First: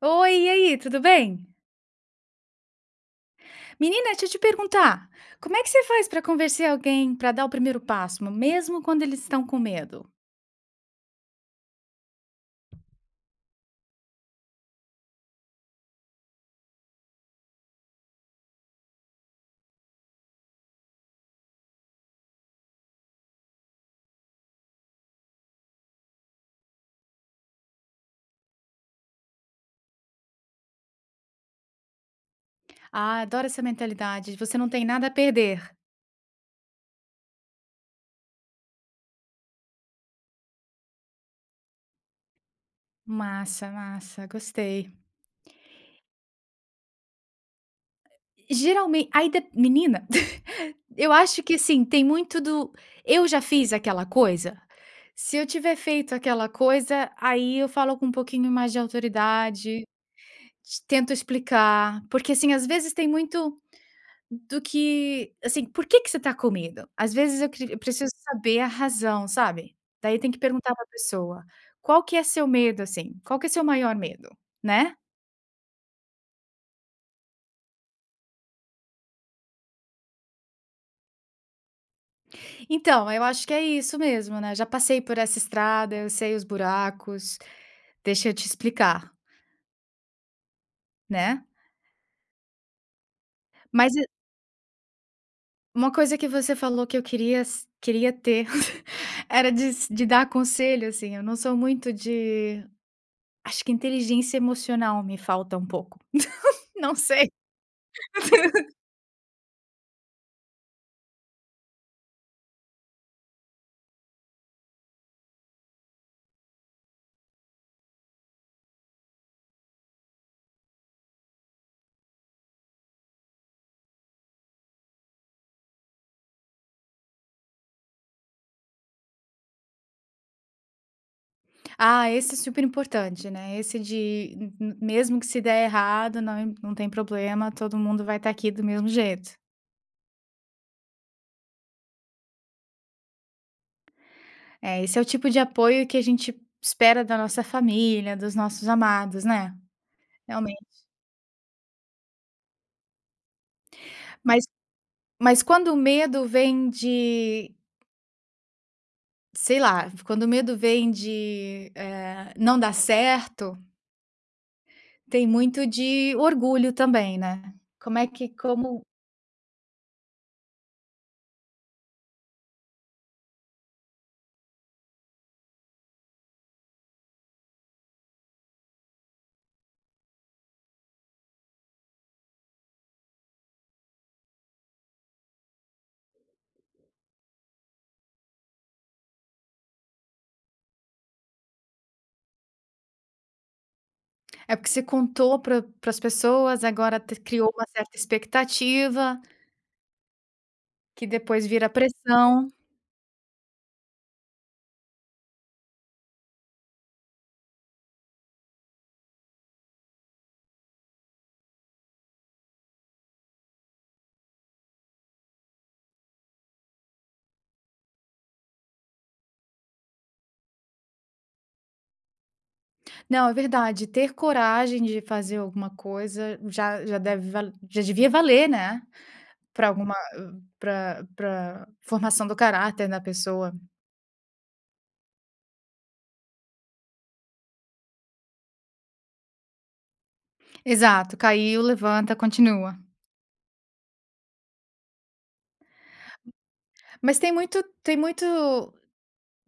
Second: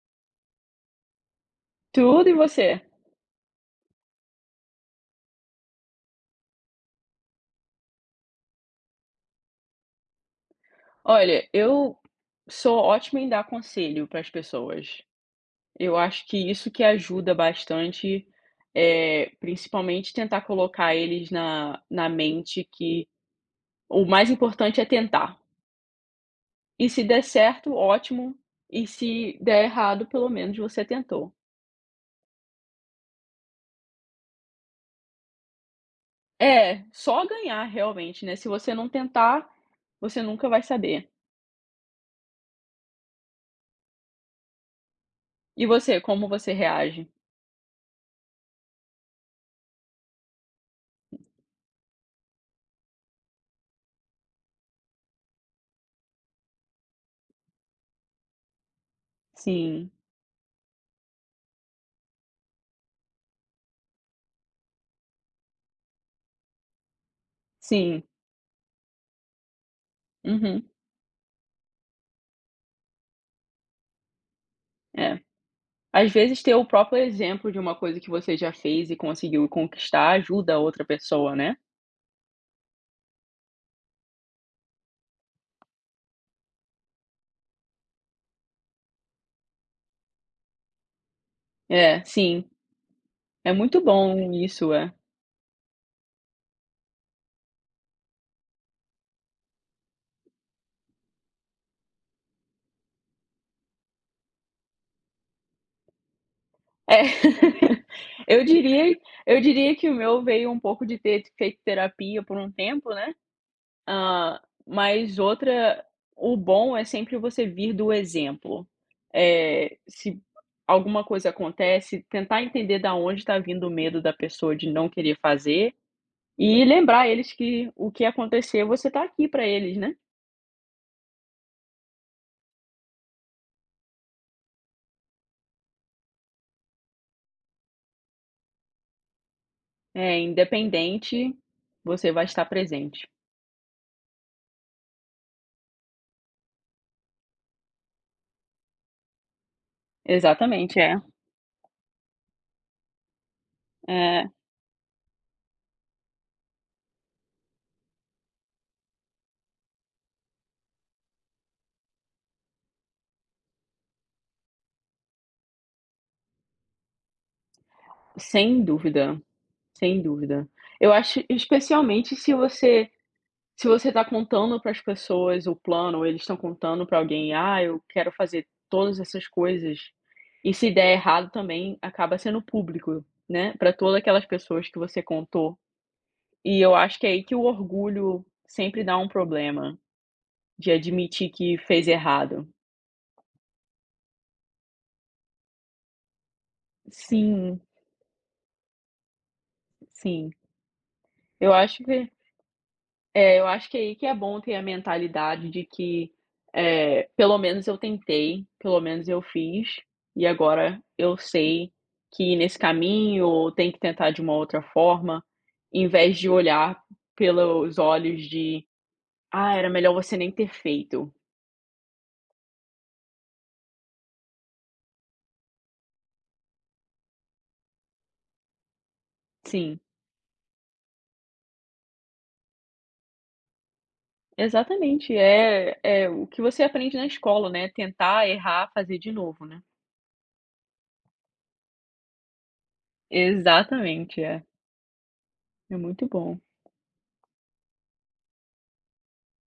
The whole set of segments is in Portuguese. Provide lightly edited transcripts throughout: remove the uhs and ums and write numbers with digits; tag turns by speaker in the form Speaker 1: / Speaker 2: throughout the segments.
Speaker 1: Oi, e aí, tudo bem?
Speaker 2: Tudo e você?
Speaker 1: Menina, deixa eu te perguntar, como é que você faz para convencer alguém para dar o primeiro passo, mesmo quando eles estão com medo?
Speaker 2: Olha, eu sou ótima em dar conselho para as pessoas. Eu acho que isso que ajuda bastante, é principalmente tentar colocar eles na mente que o mais importante é tentar. E se der certo, ótimo, e se der errado, pelo menos você tentou.
Speaker 1: Ah, adoro essa mentalidade, você não tem nada a perder.
Speaker 2: É, só ganhar realmente, né, se você não tentar, você nunca vai saber.
Speaker 1: Massa, massa, gostei.
Speaker 2: E você, como você reage?
Speaker 1: Geralmente, aí, menina, eu acho que assim, tem muito do eu já fiz aquela coisa. Se eu tiver feito aquela coisa, aí eu falo com um pouquinho mais de autoridade,
Speaker 2: Sim,
Speaker 1: tento explicar, porque assim, às vezes tem muito do que, assim, por que que você tá com medo? Às vezes eu
Speaker 2: sim,
Speaker 1: preciso saber a razão, sabe. Daí tem que
Speaker 2: uhum,
Speaker 1: perguntar pra pessoa: "Qual que é seu medo, assim? Qual que é seu maior medo?", né.
Speaker 2: é. Às vezes ter o próprio exemplo de uma coisa que você já fez e conseguiu conquistar ajuda a outra pessoa, né.
Speaker 1: Então, eu acho que é isso mesmo, né, já passei por essa estrada, eu sei os buracos, deixa eu te explicar, né.
Speaker 2: É, sim, é muito
Speaker 1: Mas e
Speaker 2: bom isso, é.
Speaker 1: uma coisa que você falou que eu queria s queria ter, era de dar conselho, assim, eu não sou muito de acho que inteligência emocional me falta um pouco, não
Speaker 2: É.
Speaker 1: sei.
Speaker 2: Eu diria eu diria que o meu veio um pouco de ter feito terapia por um tempo, né. Ah, mas outra, o bom é sempre você vir do exemplo. É, se alguma coisa acontece, tentar entender da onde está vindo o medo da pessoa de não querer fazer. E lembrar eles que o que acontecer, você tá aqui para eles, né.
Speaker 1: Ah, esse é super importante, né? Esse de mesmo que se der errado, não, não tem problema, todo mundo vai estar aqui do mesmo jeito.
Speaker 2: É, independente, você vai estar presente.
Speaker 1: É, esse é o tipo de apoio que a gente espera da nossa família, dos nossos amados, né? Realmente.
Speaker 2: Exatamente, é. É,
Speaker 1: Mas, mas quando o medo vem de, sei lá, quando o medo vem de não dar certo, tem muito de orgulho também, né? Como é que,
Speaker 2: sem
Speaker 1: como,
Speaker 2: dúvida, sem dúvida. Eu acho especialmente se você tá contando para as pessoas o plano, ou eles estão contando para alguém: "Ah, eu quero fazer todas essas coisas", e se der errado também, acaba sendo público, né, para todas aquelas pessoas que você contou. E eu acho que é aí que o orgulho sempre dá um problema. De admitir que fez errado.
Speaker 1: é porque você contou para as pessoas, agora criou
Speaker 2: Sim,
Speaker 1: uma certa expectativa,
Speaker 2: sim.
Speaker 1: que depois
Speaker 2: Eu
Speaker 1: vira
Speaker 2: acho que
Speaker 1: pressão.
Speaker 2: eu acho que é aí que é bom ter a mentalidade de que, pelo menos eu tentei, pelo menos eu fiz, e agora eu sei que ir nesse caminho ou tem que tentar de uma outra forma, em vez de olhar pelos olhos de: "Ah, era melhor você nem ter feito".
Speaker 1: Não, é verdade, ter coragem de fazer alguma coisa já já deve val já devia valer, né, para
Speaker 2: Sim,
Speaker 1: alguma para formação do caráter da pessoa.
Speaker 2: exatamente. É o que você aprende na escola, né, tentar, errar, fazer de novo, né.
Speaker 1: Exato, caiu, levanta, continua.
Speaker 2: Exatamente, é. É muito bom.
Speaker 1: Mas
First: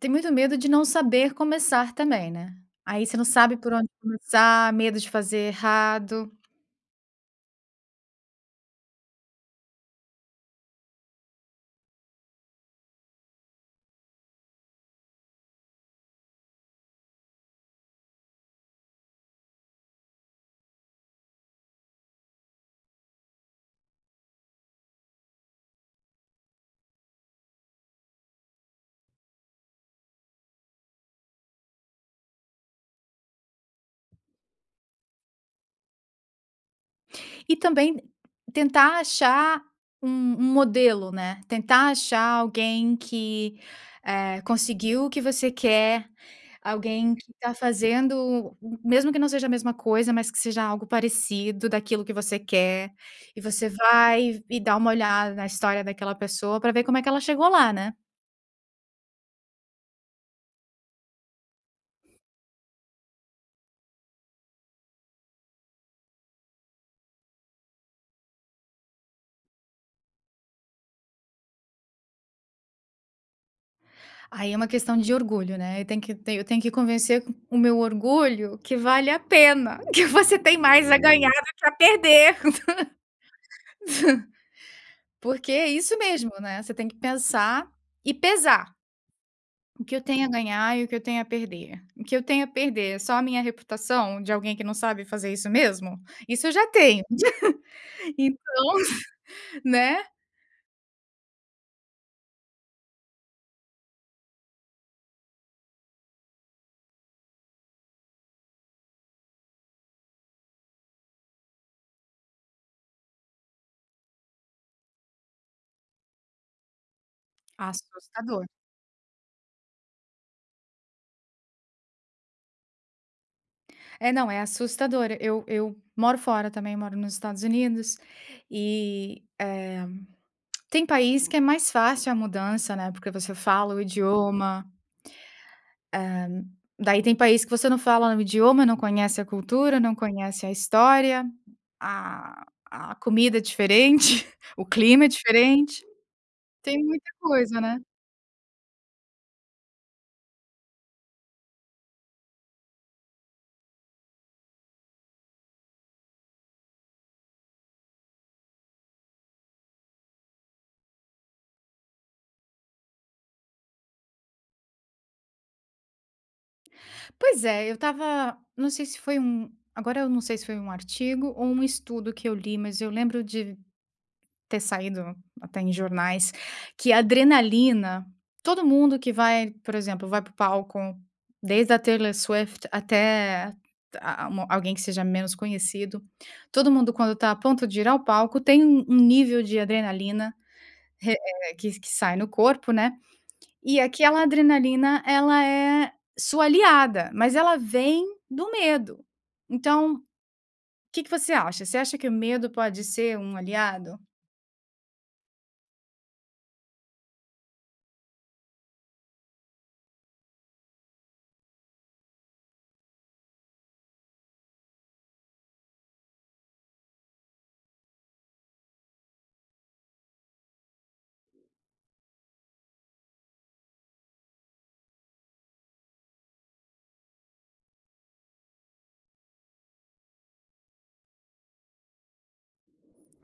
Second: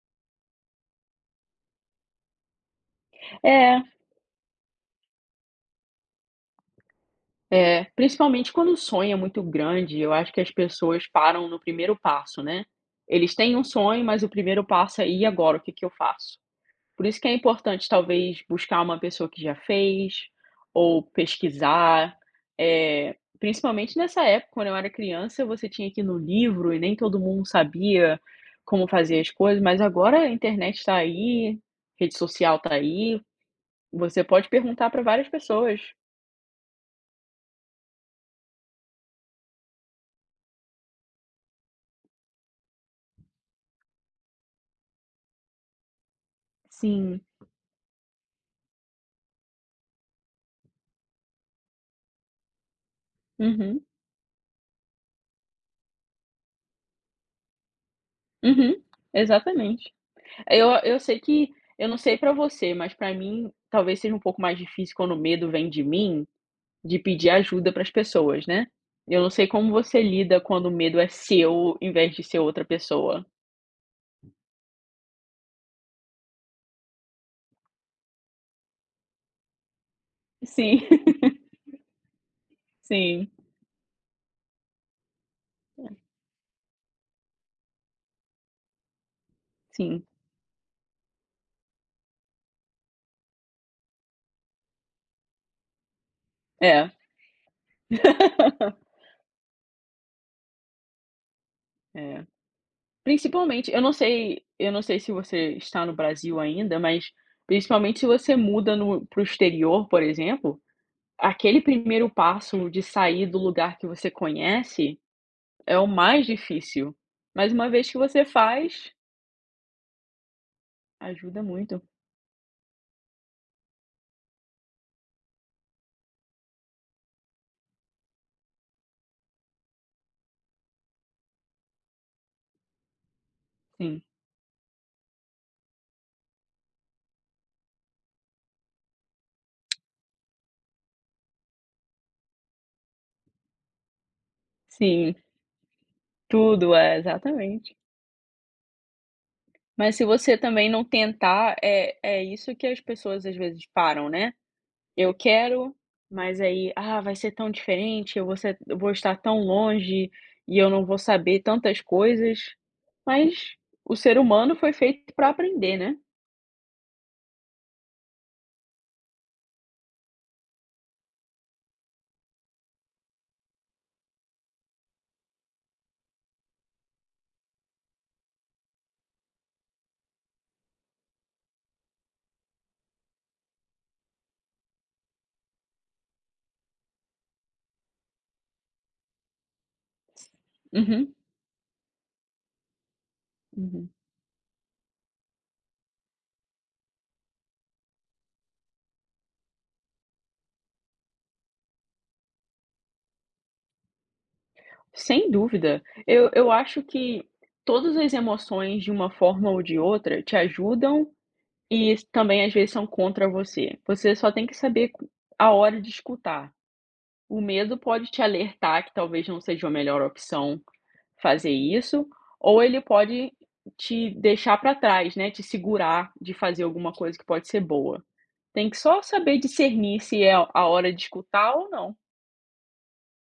Speaker 1: tem muito medo de não saber começar também, né. Aí você não sabe por
Speaker 2: É,
Speaker 1: onde começar, medo de fazer errado.
Speaker 2: é, principalmente quando o sonho é muito grande, eu acho que as pessoas param no primeiro passo, né. Eles têm um sonho, mas o primeiro passo é: "E agora, o que que eu faço?". Por isso que é importante talvez buscar uma pessoa que já fez, ou pesquisar. É principalmente nessa época, quando eu era criança, você tinha que ir no livro e nem todo mundo sabia como fazer as coisas, mas agora a internet está aí, rede social está aí, você pode perguntar para várias pessoas.
Speaker 1: E também tentar achar um modelo, né, tentar achar alguém que, conseguiu o que você quer, alguém
Speaker 2: Sim.
Speaker 1: que está fazendo, mesmo que não seja a mesma coisa, mas que seja algo parecido daquilo que você quer, e você
Speaker 2: Uhum.
Speaker 1: vai e dá uma olhada na história daquela pessoa para ver como é que ela chegou lá, né.
Speaker 2: Uhum. Exatamente. Eu sei que eu não sei pra você, mas pra mim talvez seja um pouco mais difícil quando o medo vem de mim, de pedir ajuda para as pessoas, né. Eu não sei como você lida quando o medo é seu, em vez de ser outra pessoa.
Speaker 1: Aí é uma questão de orgulho, né, eu tenho que convencer o meu orgulho que vale a pena, que você tem
Speaker 2: Sim,
Speaker 1: mais a ganhar do que a perder.
Speaker 2: sim,
Speaker 1: Porque é isso mesmo, né, você tem que pensar e pesar o que eu
Speaker 2: sim.
Speaker 1: tenho a ganhar e o que eu tenho a perder. O que eu tenho a perder é só a minha reputação de alguém que não sabe fazer isso mesmo? Isso eu já
Speaker 2: É.
Speaker 1: tenho. Então, né,
Speaker 2: É. Principalmente eu não sei se você está no Brasil ainda, mas principalmente se você muda no para o exterior, por exemplo. Aquele primeiro passo de sair do lugar que você conhece é o mais difícil, mas uma vez que você
Speaker 1: assustador.
Speaker 2: faz, ajuda muito.
Speaker 1: É, não, é assustador. Eu moro fora também, moro nos Estados Unidos e, tem país que é mais fácil a mudança, né, porque você fala o
Speaker 2: Sim,
Speaker 1: idioma, daí tem país que você não fala o idioma, não conhece a cultura, não conhece a história. A comida é diferente, o clima é
Speaker 2: sim,
Speaker 1: diferente,
Speaker 2: tudo,
Speaker 1: tem
Speaker 2: é,
Speaker 1: muita coisa,
Speaker 2: exatamente.
Speaker 1: né.
Speaker 2: Mas se você também não tentar, é isso que as pessoas às vezes param, né. Eu quero, mas aí: "Ah, vai ser tão diferente, eu vou estar tão longe e eu não vou saber tantas coisas", mas o ser humano foi feito para aprender, né.
Speaker 1: Pois é, eu estava não sei se foi um agora eu não sei se foi um artigo ou um estudo que eu li, mas eu lembro de ter saído até em jornais, que a adrenalina todo mundo que vai, por exemplo, vai para o palco, desde a Taylor Swift até a uma alguém que seja menos conhecido, todo mundo quando está a ponto de ir ao palco tem um nível de adrenalina
Speaker 2: Uhum,
Speaker 1: que sai no corpo, né. E
Speaker 2: uhum.
Speaker 1: aquela adrenalina, ela é sua aliada, mas ela vem do medo. Então, o que que você acha? Você acha que o medo pode ser um aliado?
Speaker 2: Sem dúvida. Eu acho que todas as emoções, de uma forma ou de outra, te ajudam e também, às vezes, são contra você. Você só tem que saber co a hora de escutar. O medo pode te alertar que talvez não seja a melhor opção fazer isso, ou ele pode te deixar para trás, né, te segurar de fazer alguma coisa que pode ser boa. Tem que só saber discernir se é a hora de escutar ou não.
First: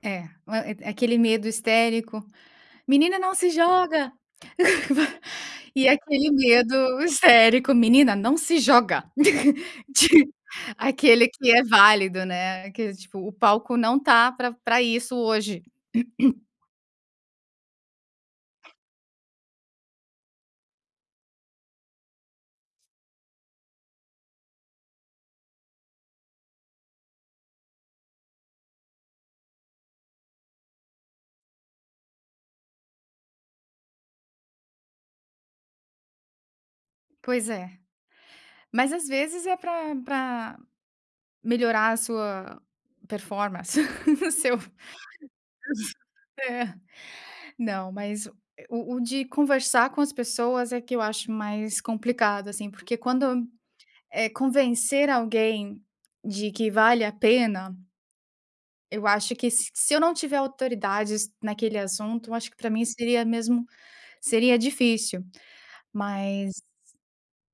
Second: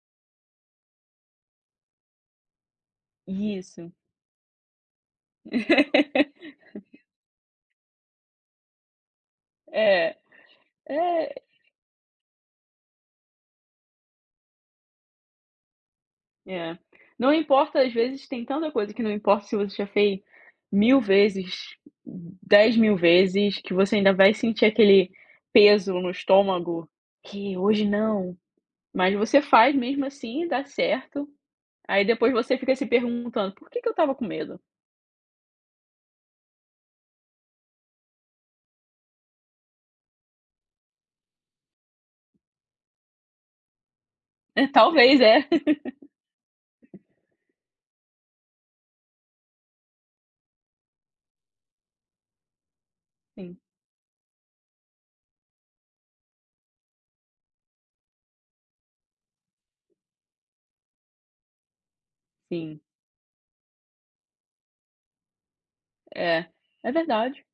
Speaker 1: É, a aquele medo histérico: "Menina, não se
Speaker 2: Isso.
Speaker 1: joga!" E aquele medo histérico: "Menina, não se joga!"
Speaker 2: É.
Speaker 1: Ti aquele
Speaker 2: É,
Speaker 1: que é válido, né, que tipo: "O palco não tá pra isso hoje".
Speaker 2: É. Não importa, às vezes tem tanta coisa que não importa se você já fez 1000 vezes, 10.000 vezes, que você ainda vai sentir aquele peso no estômago, que hoje não, mas você faz mesmo assim dá certo. Aí depois você fica se perguntando: "Por que que eu tava com medo?".
Speaker 1: Pois é. Mas às vezes é pra melhorar a sua performance, o seu
Speaker 2: Talvez, é.
Speaker 1: é. Não, mas o de conversar com as pessoas é que eu acho mais complicado, assim, porque quando,
Speaker 2: Sim,
Speaker 1: é convencer alguém de que vale a pena, eu acho que se eu não tiver autoridade naquele assunto, eu acho que para
Speaker 2: sim.
Speaker 1: mim seria mesmo seria difícil.
Speaker 2: É,
Speaker 1: Mas
Speaker 2: é verdade.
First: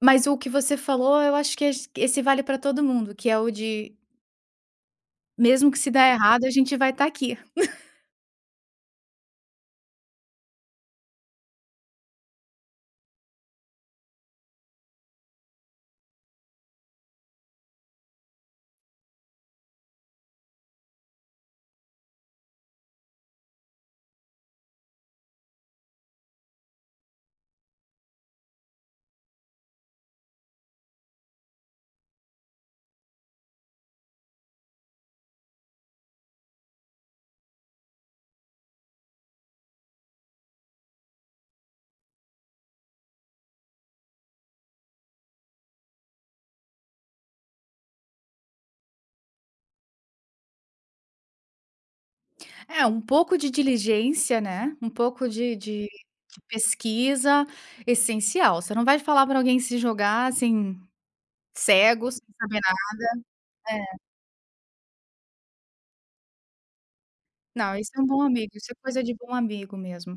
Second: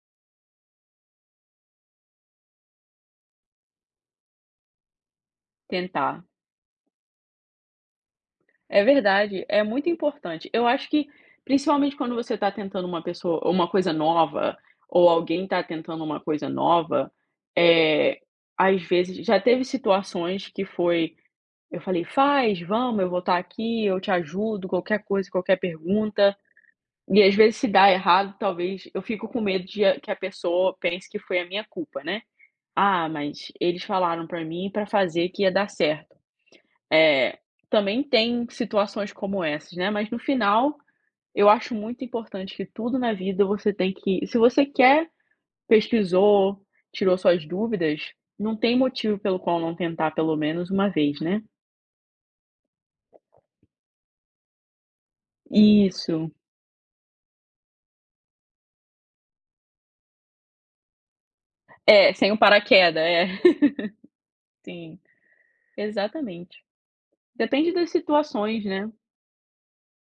Speaker 1: mas o que você falou, eu acho que esse vale para todo mundo, que é o de mesmo que se
Speaker 2: Tentar.
Speaker 1: der errado, a gente vai estar aqui.
Speaker 2: É verdade, é muito importante. Eu acho que, principalmente quando você está tentando uma pessoa uma coisa nova, ou alguém está tentando uma coisa nova, eh, às vezes já teve situações que foi eu falei: "Faz, vamos, eu vou estar aqui, eu te ajudo, qualquer coisa, qualquer pergunta". E às vezes se dá errado, talvez eu fico com medo de a que a pessoa pense que foi a minha culpa, né. "Ah, mas eles falaram para mim para fazer que ia dar certo". É, também tem situações como essas, né, mas no final, eu acho muito importante que tudo na vida você tem que se você quer, pesquisou, tirou suas dúvidas, não tem motivo pelo qual não tentar pelo menos uma vez, né.
Speaker 1: É, um pouco de diligência, né, um pouco
Speaker 2: Isso.
Speaker 1: de pesquisa essencial, você não vai falar para alguém se jogar, assim,
Speaker 2: É,
Speaker 1: cego, sem
Speaker 2: sem o
Speaker 1: saber nada
Speaker 2: paraqueda, é.
Speaker 1: é,
Speaker 2: Sim, exatamente. Depende
Speaker 1: não,
Speaker 2: das
Speaker 1: isso é um bom amigo,
Speaker 2: situações,
Speaker 1: isso é
Speaker 2: né.
Speaker 1: coisa de bom amigo mesmo.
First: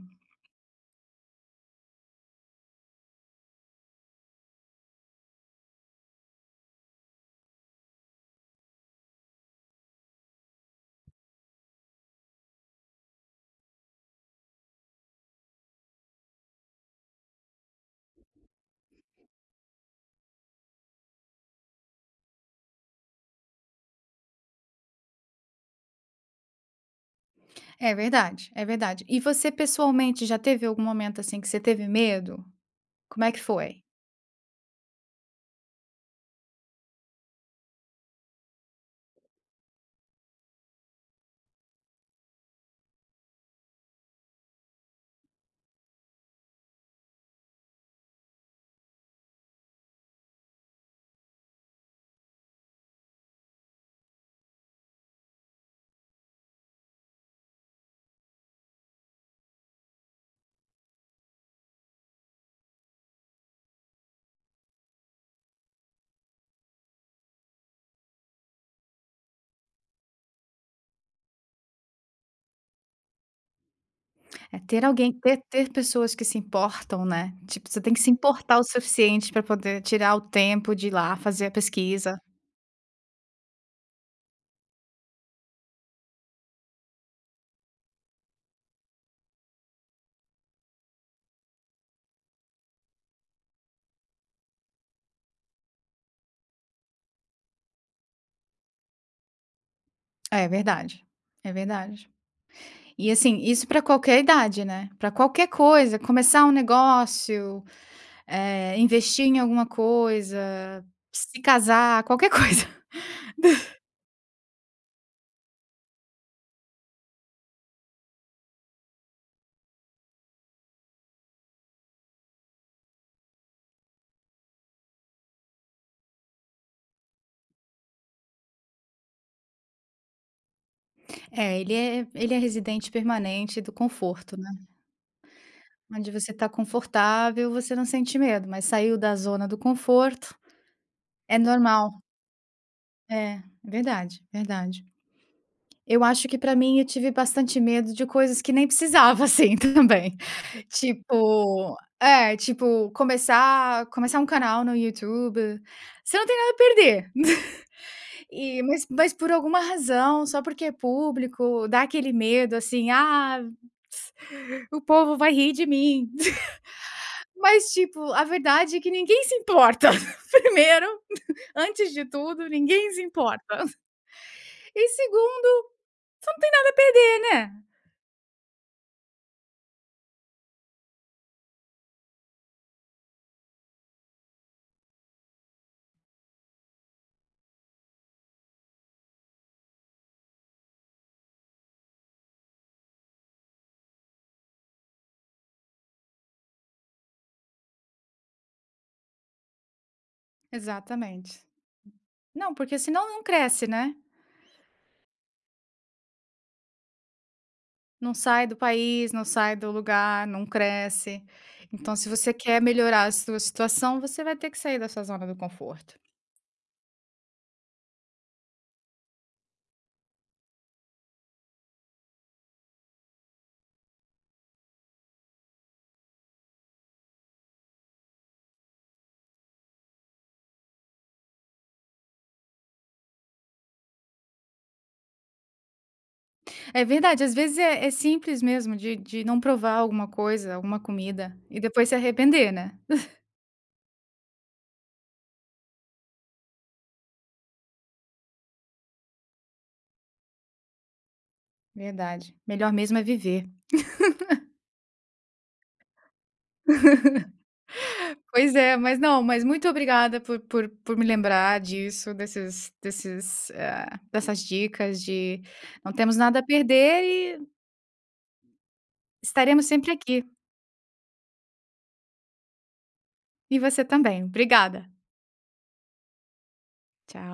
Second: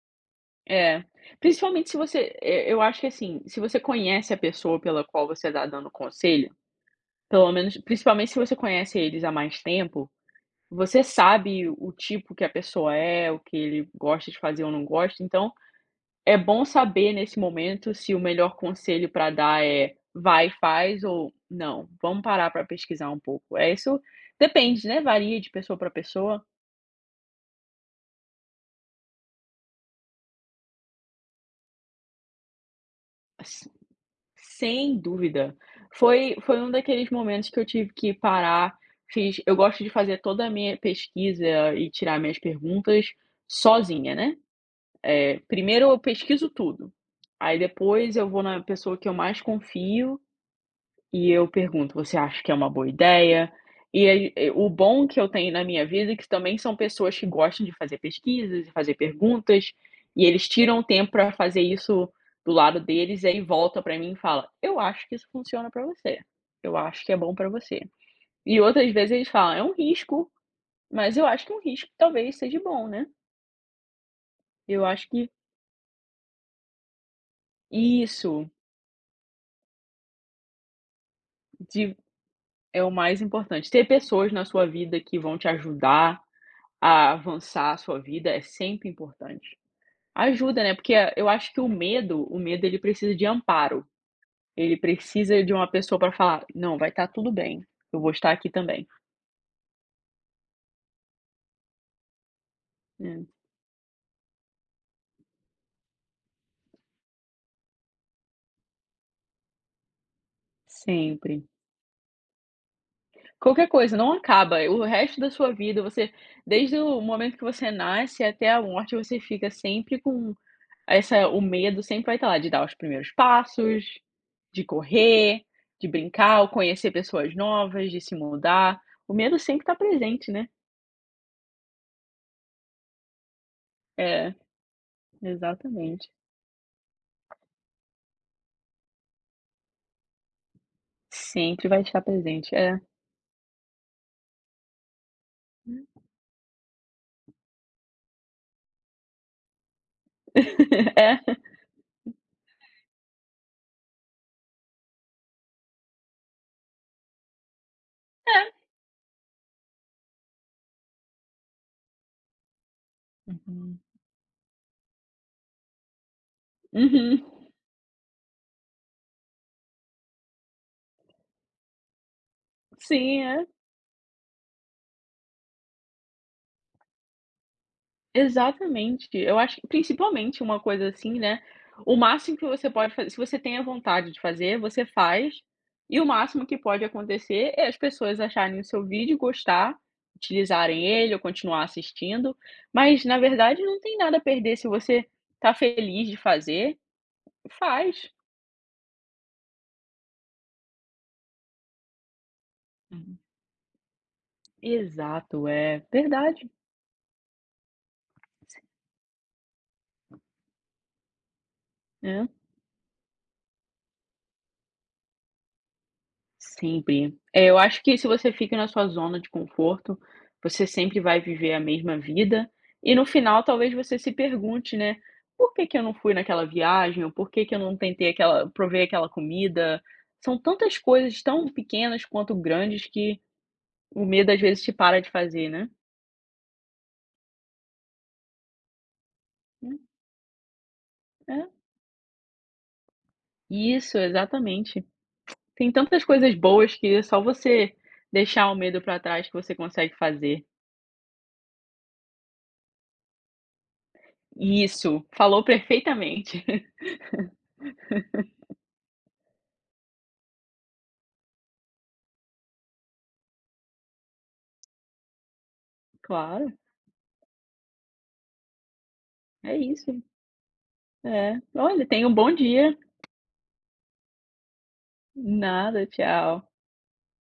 Speaker 2: É. Principalmente se você e eu acho que, assim, se você conhece a pessoa pela qual você está dando conselho, pelo menos principalmente se você conhece eles há mais tempo, você sabe o tipo que a pessoa é, o que ele gosta de fazer ou não gosta, então é bom saber nesse momento se o melhor conselho para dar é: "Vai, faz" ou "Não, vamos parar para pesquisar um pouco". É isso, depende, né, varia de pessoa para pessoa.
Speaker 1: É verdade, é verdade. E você pessoalmente já teve algum momento, assim, que você teve medo? Como é que
Speaker 2: S
Speaker 1: foi?
Speaker 2: sem dúvida. Foi um daqueles momentos que eu tive que parar, fiz, eu gosto de fazer toda a minha pesquisa e tirar minhas perguntas sozinha, né. É, primeiro eu pesquiso tudo, aí depois eu vou na pessoa que eu mais confio e eu pergunto: "Você acha que é uma boa ideia?". E aí, o bom que eu tenho na minha vida é que também são pessoas que gostam de fazer pesquisas e fazer perguntas, e eles tiram o tempo para fazer isso do lado deles, e aí volta para mim e fala: "Eu acho que isso funciona para você, eu acho que é bom para você". E outras vezes eles falam: "É um risco, mas eu acho que um risco talvez seja bom, né".
Speaker 1: É ter
Speaker 2: Eu acho
Speaker 1: alguém
Speaker 2: que
Speaker 1: ter pessoas que se importam, né, tipo, você tem que se
Speaker 2: isso,
Speaker 1: importar o suficiente para poder tirar o tempo de ir lá fazer a
Speaker 2: de
Speaker 1: pesquisa.
Speaker 2: é o mais importante. Ter pessoas na sua vida que vão te ajudar a avançar a sua vida é sempre importante. Ajuda, né, porque eu acho que o medo ele precisa de amparo, ele precisa de uma pessoa para falar: "Não, vai estar tudo bem, eu vou estar aqui também",
Speaker 1: É verdade, é verdade. E
Speaker 2: né.
Speaker 1: assim, isso para qualquer idade, né, para qualquer coisa, começar um negócio, investir em alguma coisa,
Speaker 2: Sempre.
Speaker 1: se casar, qualquer coisa.
Speaker 2: Qualquer coisa, não acaba, o resto da sua vida você desde o momento que você nasce até a morte, você fica sempre com essa, o medo sempre vai estar lá, de dar os primeiros passos, de correr, de brincar ou conhecer pessoas novas, de se mudar. O medo sempre está presente, né.
Speaker 1: É, ele é residente permanente do
Speaker 2: É,
Speaker 1: conforto, né,
Speaker 2: exatamente.
Speaker 1: onde você está confortável, você não sente medo, mas saiu da zona do conforto, é
Speaker 2: Sempre vai
Speaker 1: normal.
Speaker 2: estar presente. É.
Speaker 1: É, verdade, verdade. Eu acho que pra mim eu tive bastante medo de coisas que nem precisava assim também.
Speaker 2: É.
Speaker 1: Tipo, começar um canal no YouTube, você não tem nada a perder.
Speaker 2: É.
Speaker 1: E mas por alguma razão, só porque é público, dá aquele medo assim: "Ah,
Speaker 2: Uhum.
Speaker 1: o povo vai rir de mim".
Speaker 2: Uhum.
Speaker 1: Mas, tipo, a verdade é que ninguém se importa. Primeiro, antes de tudo, ninguém se
Speaker 2: Sim, é.
Speaker 1: importa. E segundo, nada a perder, né?
Speaker 2: Exatamente. Eu acho que principalmente uma coisa assim, né, o máximo que você pode fazer se você tem a vontade de fazer, você faz, e o máximo que pode acontecer é as pessoas acharem o seu vídeo, gostar, utilizarem ele ou continuar assistindo, mas na verdade não tem nada a perder se você tá feliz de fazer, faz.
Speaker 1: Exatamente. Não, porque senão
Speaker 2: Uhum.
Speaker 1: não cresce, né.
Speaker 2: Exato, é verdade.
Speaker 1: Não sai do país, não sai do lugar, não cresce. Então se
Speaker 2: É.
Speaker 1: você quer melhorar a sua situação, você vai ter que sair da sua zona do conforto.
Speaker 2: Sempre. É, eu acho que se você fica na sua zona de conforto, você sempre vai viver a mesma vida e no final talvez você se pergunte, né: "Por que que eu não fui naquela viagem? Ou por que que eu não tentei aquela provei aquela comida?". São tantas coisas tão pequenas quanto grandes que o medo às vezes te para de fazer, né.
Speaker 1: É verdade, às vezes é é simples mesmo de não provar
Speaker 2: Hum,
Speaker 1: alguma coisa, alguma comida,
Speaker 2: é.
Speaker 1: e depois se arrepender, né.
Speaker 2: Isso, exatamente. Tem tantas coisas boas que é só você deixar o medo para trás que você consegue fazer.
Speaker 1: Verdade, melhor mesmo é viver.
Speaker 2: Isso, falou perfeitamente.
Speaker 1: Pois é, mas não, mas muito obrigada por me lembrar disso, dessas dicas de não temos nada a
Speaker 2: Claro.
Speaker 1: perder e
Speaker 2: É
Speaker 1: estaremos sempre
Speaker 2: isso.
Speaker 1: aqui.
Speaker 2: É. Olha, tenha um bom dia.
Speaker 1: E você também. Obrigada.
Speaker 2: Nada, tchau.
Speaker 1: Tchau.